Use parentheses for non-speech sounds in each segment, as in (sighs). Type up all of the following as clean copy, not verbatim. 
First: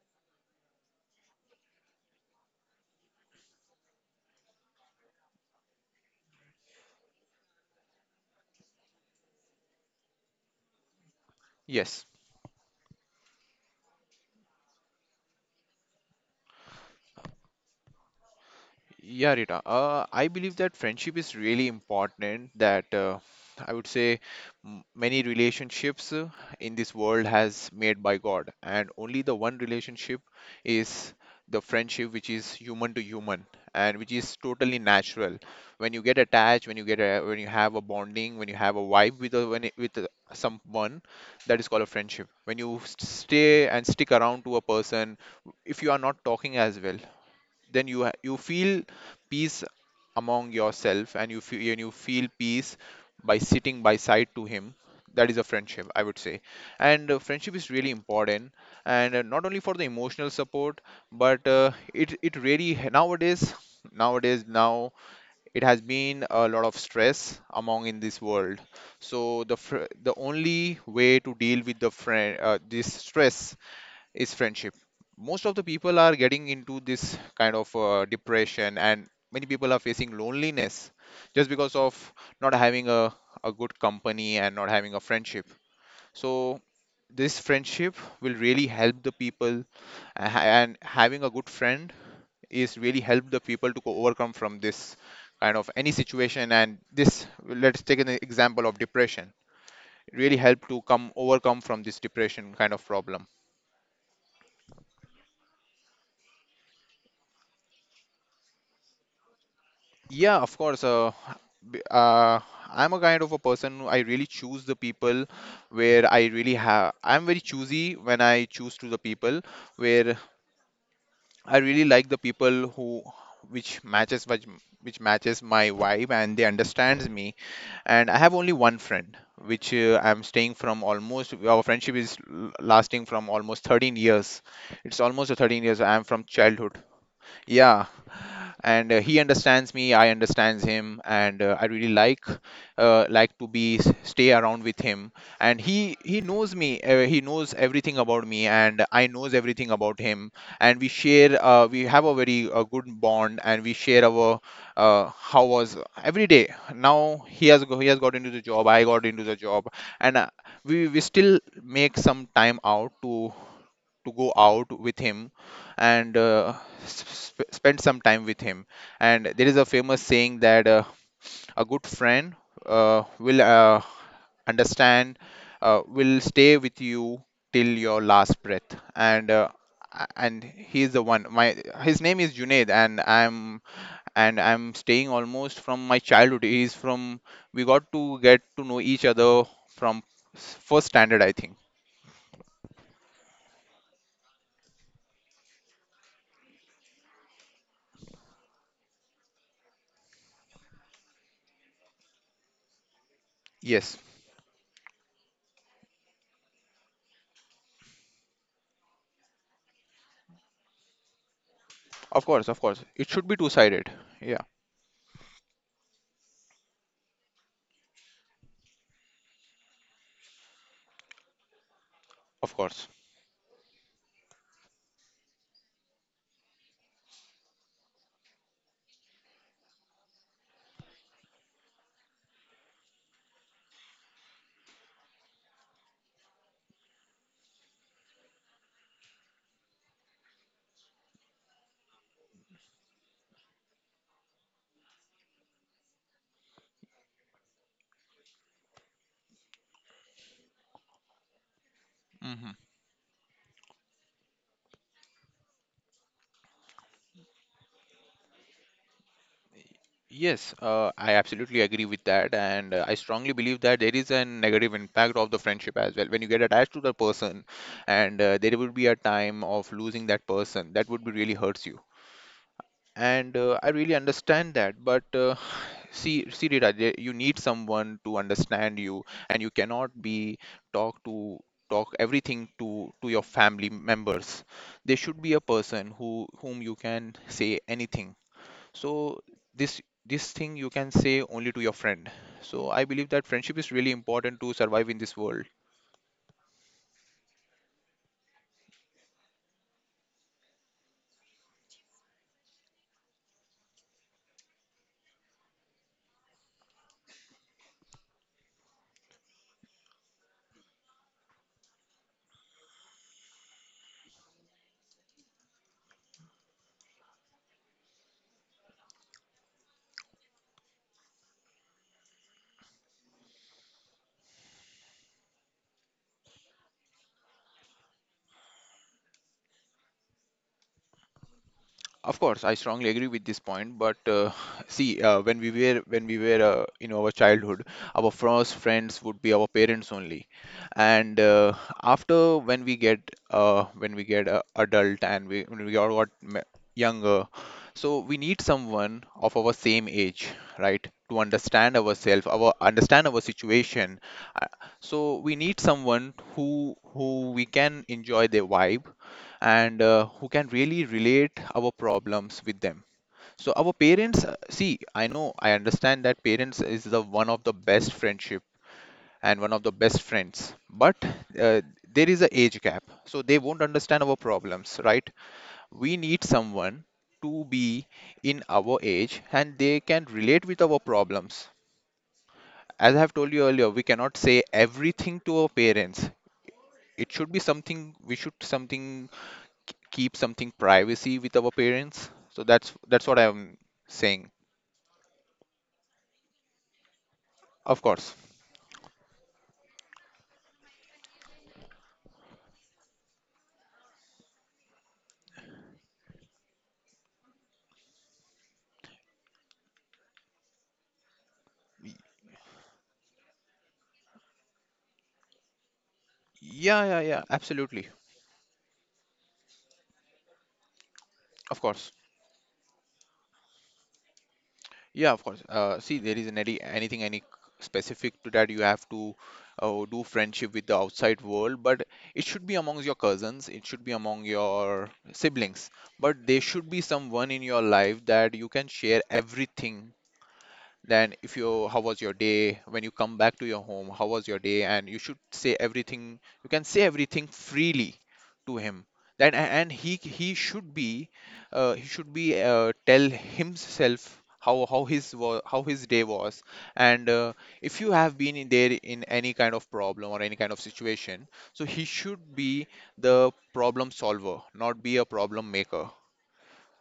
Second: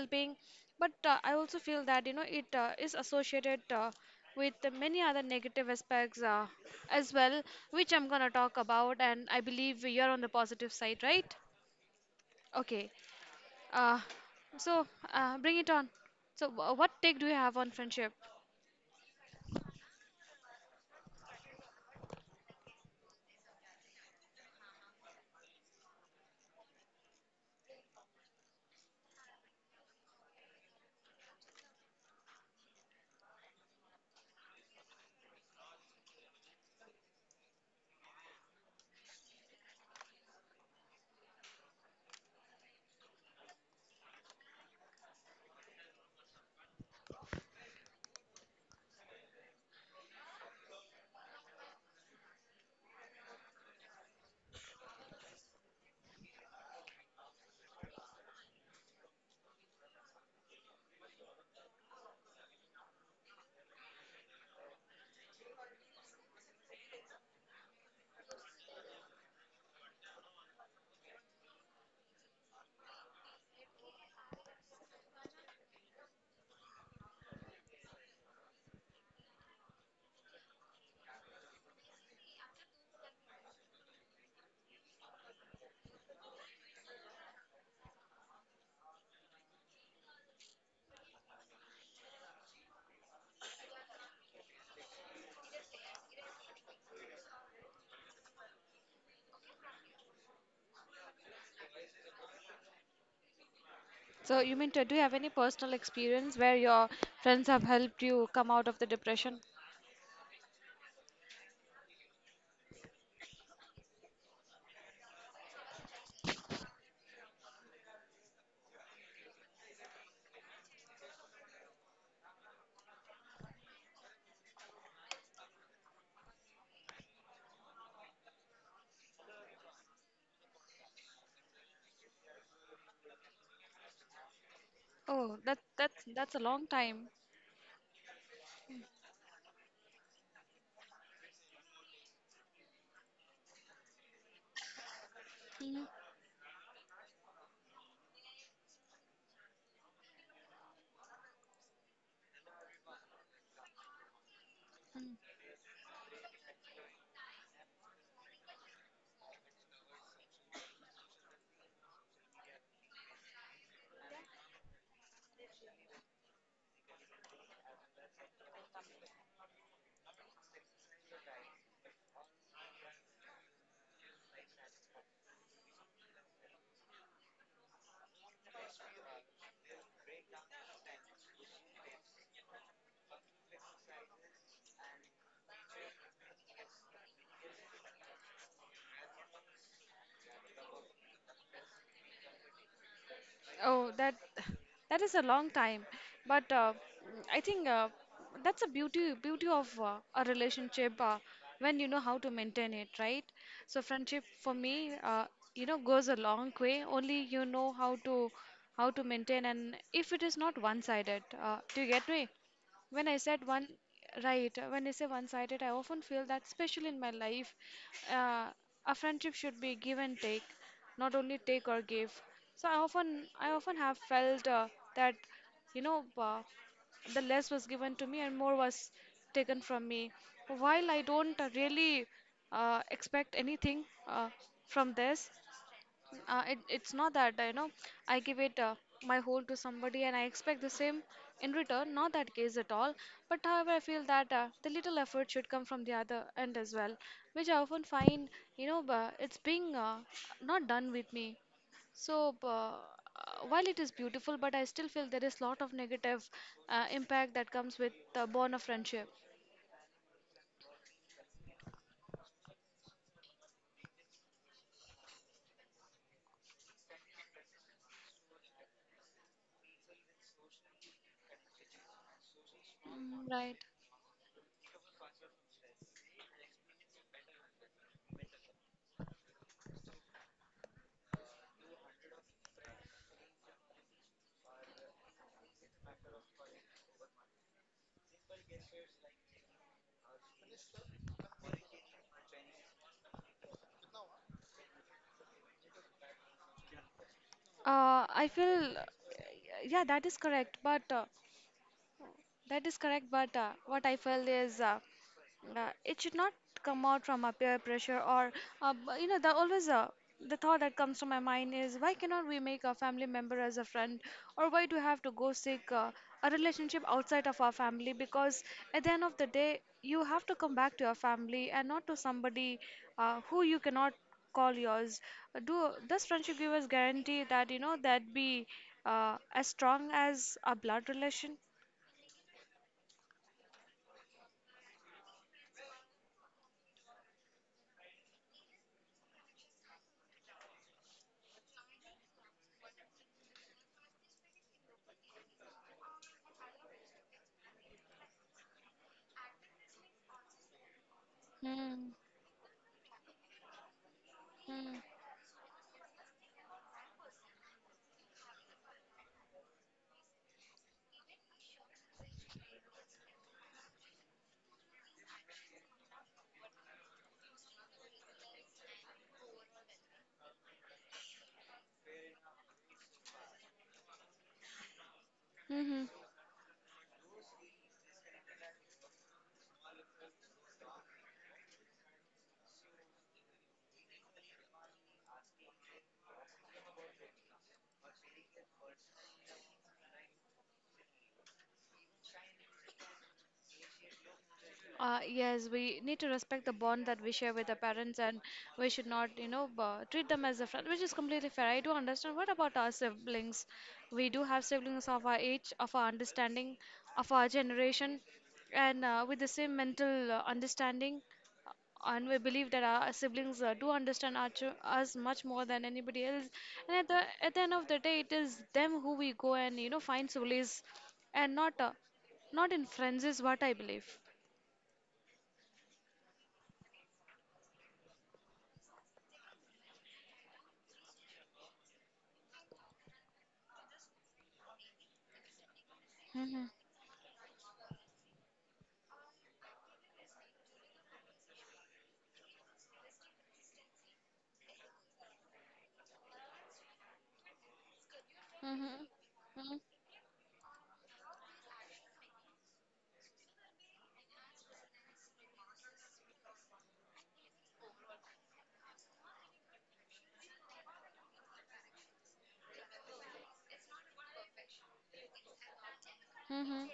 well-being, but I also feel that, it is associated with the many other negative aspects as well, which I'm gonna talk about, and I believe you're on the positive side, right? yes. Okay, uh, so, bring it on. So, what take do you have on friendship? Yeah, Rita. I believe that friendship is really important. That I would say many relationships in this world has made by God, and only the one relationship is the friendship which is human to human and which is totally natural. When you get attached, when you have a bonding, when you have a vibe with a, when it, with a, someone, that is called a friendship. When you stay and stick around to a person, if you are not talking as well then you you feel peace among yourself and you feel peace by sitting by side to him, that is a friendship, I would say. And Friendship is really important, and not only for the emotional support but it really now it has been a lot of stress among in this world. So the the only way to deal with the friend this stress is friendship. Most of the people are getting into this kind of depression, and many people are facing loneliness just because of not having a good company and not having a friendship. So, this friendship will really help the people, and having a good friend is really help the people to go overcome from this kind of any situation. And this, let's take an example of depression, really help to come overcome from this depression kind of problem. So, do you have any personal experience where your friends have helped you come out of the depression? Yeah, of course. B- uh, I'm a kind of a person who I really choose the people where I really have. I'm very choosy when I choose to the people where I really like the people who which matches which, which matches my vibe and they understands me. And I have only one friend which I'm staying from almost our friendship is lasting from almost 13 years. It's almost a Oh, 13 that years. I'm that's from that's a long childhood. time. Yeah, and he understands me, I understands him, and I really like to be stay around with him. And he knows me, he knows everything about me and I knows everything about him. And we have a very good bond, and we share our, how was every day. Now he has got into the job, I got into the job, and we still make some time out to go out with him and spend some time with him. And there is a famous saying that a good friend will understand, will stay with you till your last breath. And and he is the one. My His name is Junaid, and I'm staying almost from my childhood. He's from We got to get to know each other from first standard, I think. Oh, that is a long time, but I think that's a beauty of a relationship when you know how to maintain it, right? So Yes, friendship for me, goes a long way. Only you know how to maintain, and if it is not one-sided, do you get of me? course, of course. It When I should be said one, two-sided. Yeah. right, when I say one sided, I often feel that, especially in my life, uh, a friendship should be give and take, not only take or give. Of So course. I often have felt that, you know, uh, the less was given to me and more was taken from me. While I don't really expect anything from this, it, it's not that, I give it my whole to somebody and I expect the same in return, not that case at all. But however, I feel that the little effort should come from the other end as well, which I often find, it's being not done with me. So, Hmm. While it is beautiful, but I still feel there is lot of negative impact that comes with the bond of friendship. Yes, I absolutely agree with that, and I strongly believe that there is a negative impact of the friendship as well. When you get attached to the person, and there would be a time of losing that person, that would be really hurts you. And Mm, I right. really understand that, but see, Rita, there- you need someone to understand you, and you cannot be talk to talk everything to your family members. There should be a person who whom you can say anything, so this this thing you can say only to your friend. So I believe that friendship is really important to survive in this world. I feel, yeah, that is correct. But That is correct, but what I felt is it should not come out from a peer pressure or uh, b- you know the always uh, the thought that comes to my mind is why cannot we make a family member as a friend or why do we have to go seek a relationship outside of our family because at the end of the day you have to come back to your family and not to somebody who you cannot call yours. Do Does friendship give us guarantee that you know that be as strong as a blood relation? Of course, I strongly agree with this point. But (sighs) see, when we were in our childhood, our first friends would be our parents only, and after when we get adult and we when we all got younger, so we need someone of our same age, right, to understand ourselves, our understand our situation. Uh, hmm So we need someone who we can enjoy their vibe and who can really relate our problems with them. So our parents, see, I know I understand that parents is the one of the best friendship and one of the best friends, but uh, there is a age gap, so they won't understand our problems, right? Hmm We hmm need someone to be in our age and they can relate with our problems. As I have told you earlier, we cannot say everything to our parents. It should be something, we should something, keep something privacy with our parents. That's what I'm saying. Yes, we need to respect the bond that we share with the Of parents, course. and we should not, treat them as a friend, which is completely fair. I do understand. What about our siblings? We do have siblings of our age, of our understanding, of our generation, and with the same mental understanding. uh, And we believe that our siblings do understand our ch us much more than anybody else. Yeah, And yeah, yeah. at the end of Absolutely. the day, it is them who we go and you know find solace, and Of course. not in friends is what I believe. Yeah, of course. See, there isn't anything any specific to that. You have to do friendship with the outside world, but it should be amongst your cousins. It should be among your siblings. But there Mhm, should be someone in your life that you can share everything. Then if you how was your day when you come back to your home, how was your day? And you should say everything. You can say everything freely to him. mhm, Then a- and mhm, he should be tell himself how how his day was. And if you have been in there in any kind of problem or any kind of situation, so he should be the problem solver, not be a problem maker. mhm,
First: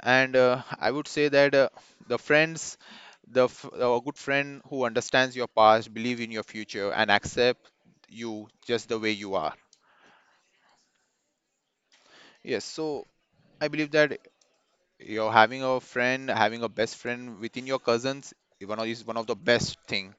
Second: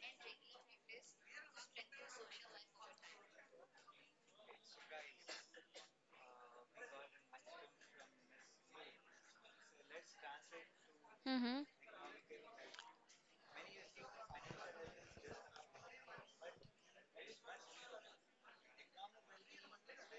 And I would say that the friends, a good friend who understands your past, believe in your future and accept you just the way you are. mhm. Yes, so I believe that you're having a friend, having a best friend within your cousins, one of is one of the best thing.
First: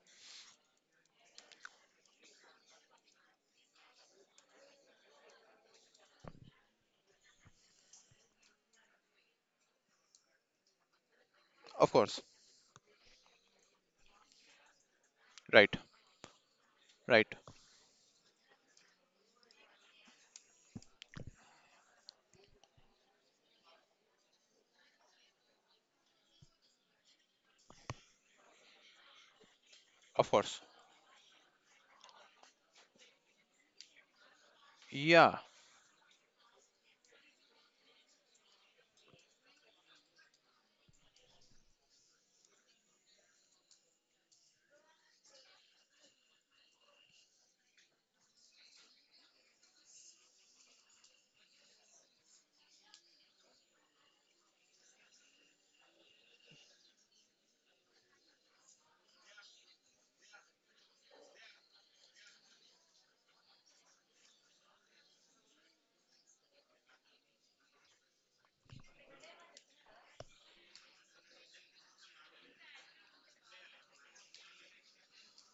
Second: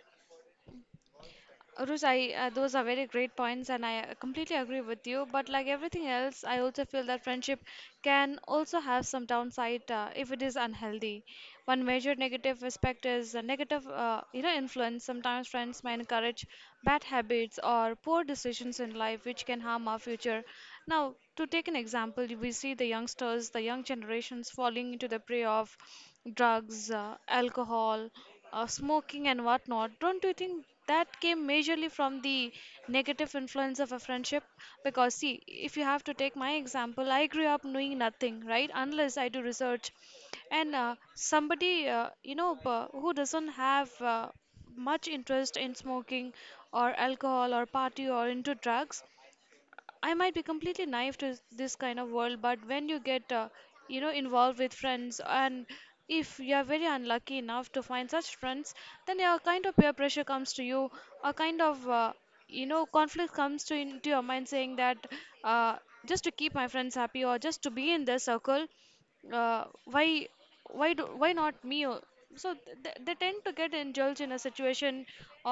Aruz, I those are very great points, and I completely agree with you. But like everything else, I also feel that friendship can also have some downside if it is unhealthy. One Of major course. negative aspect is a negative, influence. Sometimes Right, friends may encourage bad right. habits or poor decisions in life, which can harm our future. Now, to take an example, we see the youngsters, the young generations falling into the prey of drugs, alcohol, smoking, and whatnot. Don't Of you course. think that came majorly from the negative influence of a friendship? Because, Yeah, see, if you have to take my example, I grew up knowing nothing, right? Unless I do research. And somebody, who doesn't have much interest in smoking or alcohol or party or into drugs, I might be completely naive to this kind of world, but when you get, involved with friends, and if you are very unlucky enough to find such friends, then yeah, a kind of peer pressure comes to you, a kind of, conflict comes to into your mind, saying that uh, just to keep my friends happy or just to be in their circle, uh, why, why not me? So they tend to get indulged in a situation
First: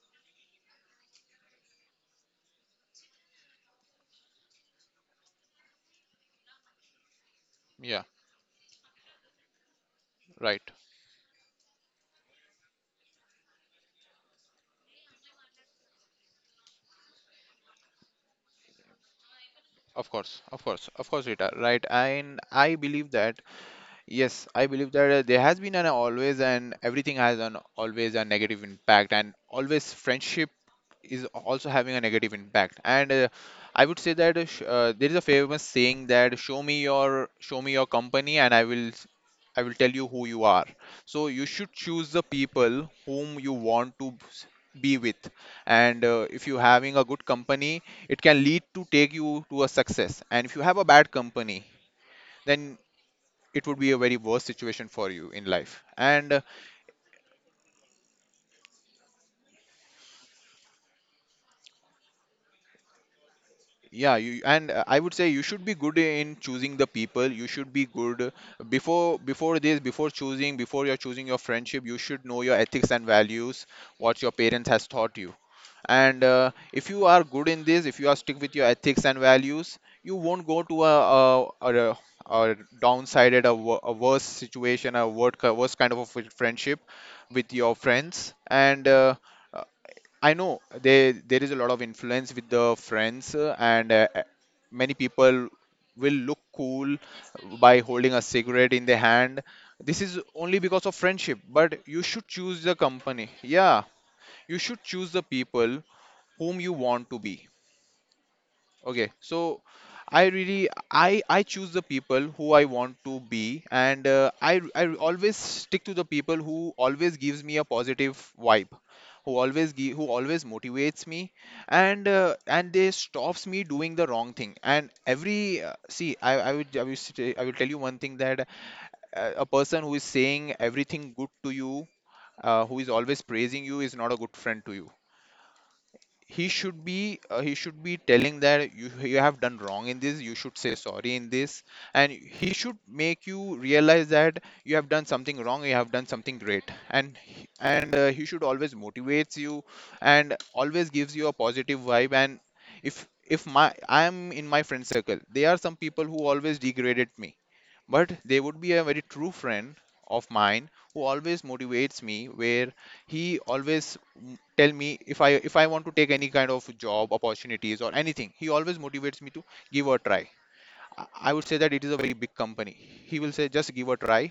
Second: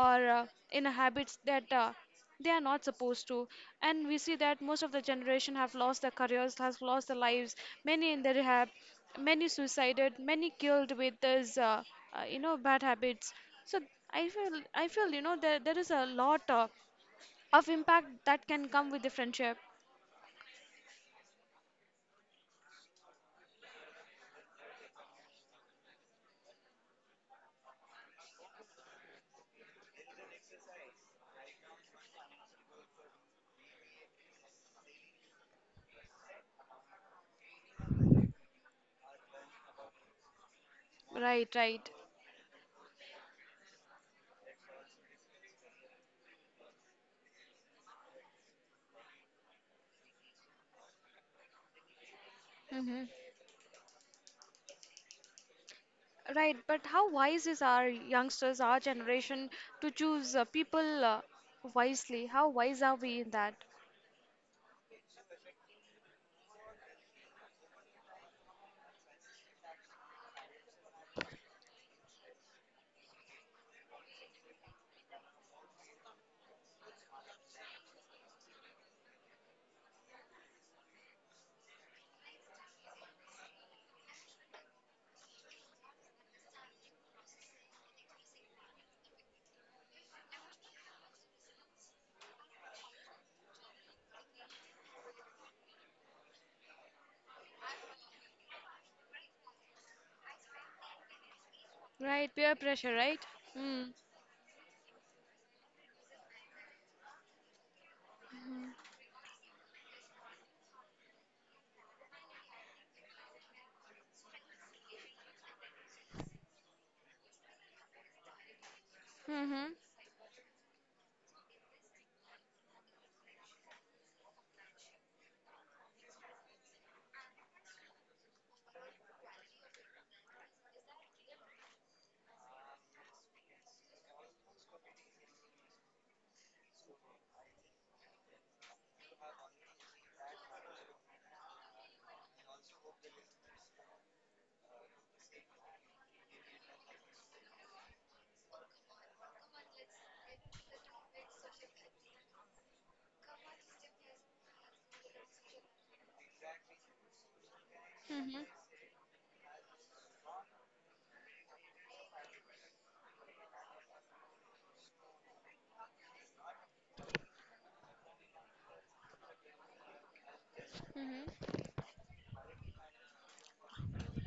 or in a habits that. They are not supposed to, and we see that most of the generation have lost their careers, has lost their lives, yeah. many in the rehab, many suicided, many Right. killed with these bad habits. So I feel, I feel, there is a lot of impact that can come with the friendship. Of course, of course, of course, Rita, right, and I believe that, yes I believe that there has been an always, and everything has an always a negative impact, and always friendship is also having a negative impact. And I would say that there is a famous saying that show me your company and I will tell you who you are. So you Right, should right. choose the people whom you want to be with. And if you are having a good company, it can lead to take you to a success. And if you have a bad company, then Hmm. it would be a very worse situation for you in life. And Right, but how wise is our youngsters, our generation, to choose people wisely? How wise are we in that? yeah, you and I would say you should be good in choosing the people. You should be good, before you're choosing your friendship, you should know your ethics and values, what your parents has taught you. And if you are good in this, if you are stick with your ethics and values, you won't go to a downsided, a a worse situation, a worse kind of a friendship with your friends. And I know there is a lot of influence with the friends, and many people will look cool by holding a cigarette in their hand. This is only because of friendship, but you should Right, peer choose the pressure, right. company. Yeah, Mm. you should choose the people whom you want to be. Okay, so I really I choose the people who I want to be, and I always stick to the people who always gives me a positive vibe, Mm-hmm. Who always motivates me, and they stops me doing the wrong thing. And every see, I would I will tell you one thing that a person who is saying everything good to you, who is always praising you, is not a good friend to you. He should be he should be telling that you have done wrong in this, you should say sorry in this. And he should make you realize that you have done something wrong, you have done something great. And he- and He should always motivates you and always gives you a positive vibe. And if my, I am in my friend circle, there are some people who always degraded me, but there Mhm. would be a very true friend of mine who always motivates me, where he always, mm, tell me if I want to take any kind of job opportunities or anything, he always motivates me to give a try. I would Mhm. say that it is a very big company. He will say just give a try.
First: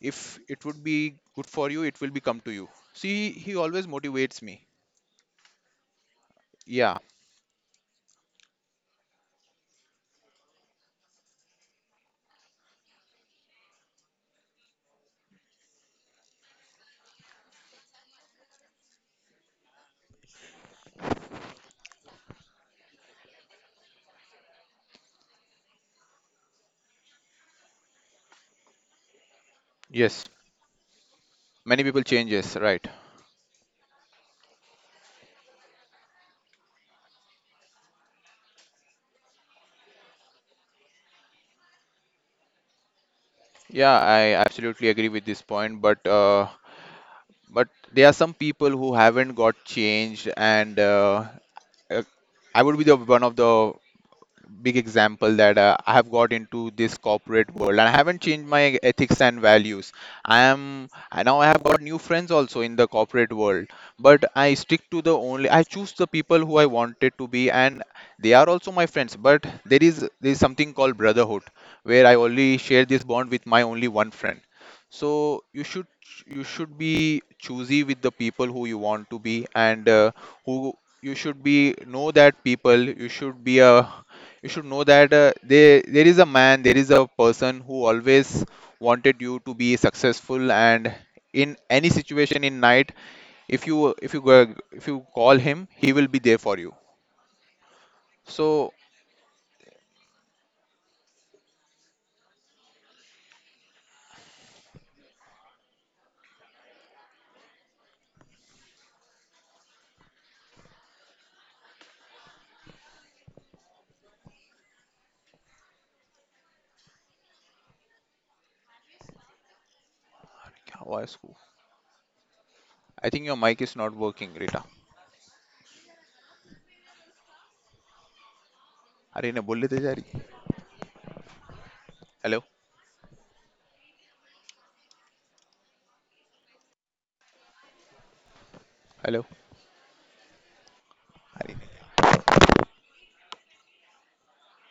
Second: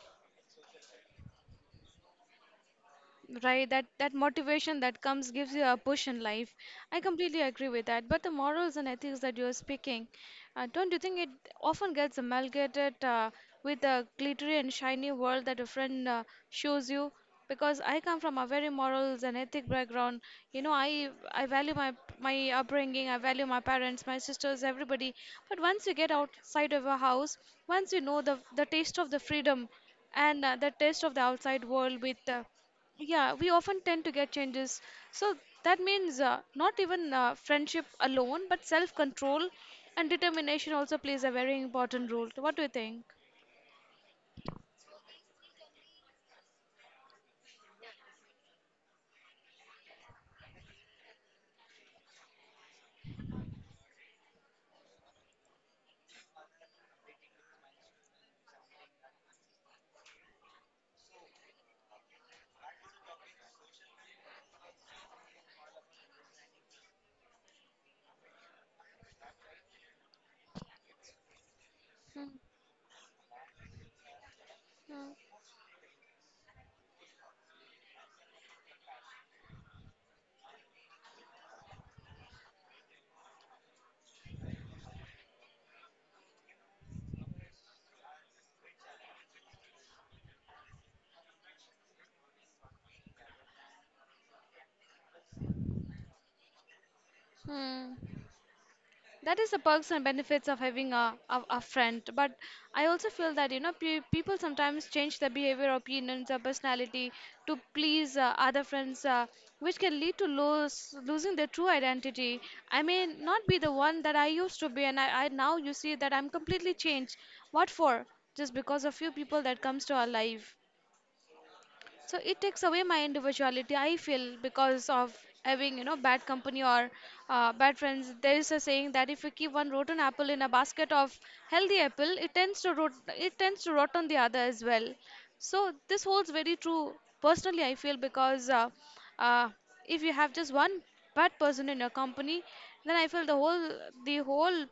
If it would be good for you, it will become to you. See, he Right, that always that motivates me. motivation that comes gives you a push in life. Yeah. I completely agree with that, but the morals and ethics that you're speaking, don't you think it often gets amalgamated with the glittery and shiny world that a friend shows you? Because I come from a very morals and ethic background, you know, I value my my upbringing, I value my parents, my sisters, everybody. But once you get outside of a house, once you know the taste of the freedom Yes. and the taste of the outside Many world people with changes, right? yeah, we often tend to get changes. So that means not even friendship alone, but self control and determination also plays a very important role. What do you think? Yeah, I absolutely agree with this point, but but there are some people who haven't got changed. And uh, I would be the one of the big example that I have got into this corporate world and I haven't changed my ethics and values. I now, I have got new friends also in the corporate world, but I stick to the only, I choose the people who I wanted to be, and they are also my friends. But there is, there is something called brotherhood where I Hmm. only share this bond with my only one friend. Hmm. So you should, you should be choosy with the people who you want to be. And who, you should be know that people, you should be a, you should know that there is a man, there is a person who always wanted you to be successful. And in any situation, in night, if you if you go if you call him, he will be there for you. Hmm. So That is the perks and benefits of having a friend, but I also feel that, you know, pe- people sometimes change their behavior, opinions or personality to please other friends, which can lead to losing their true identity. I may not be the one that I used to be, and I now you see that I'm completely changed. What for? Just because a few people that comes to our life. क्या आवाज को- So it takes away my I think your mic individuality, is not I feel, working, Rita. because of having, you know, bad company or bad friends. There is a saying that if you अरे ने keep बोल one लेते जा rotten रही. apple in a basket of healthy apple, it Hello. tends to rot, it tends to rot on the other as well. So this holds very true. Personally, I feel because Hello. uh, if you have just one bad person in अरे your company, then I feel the whole, the whole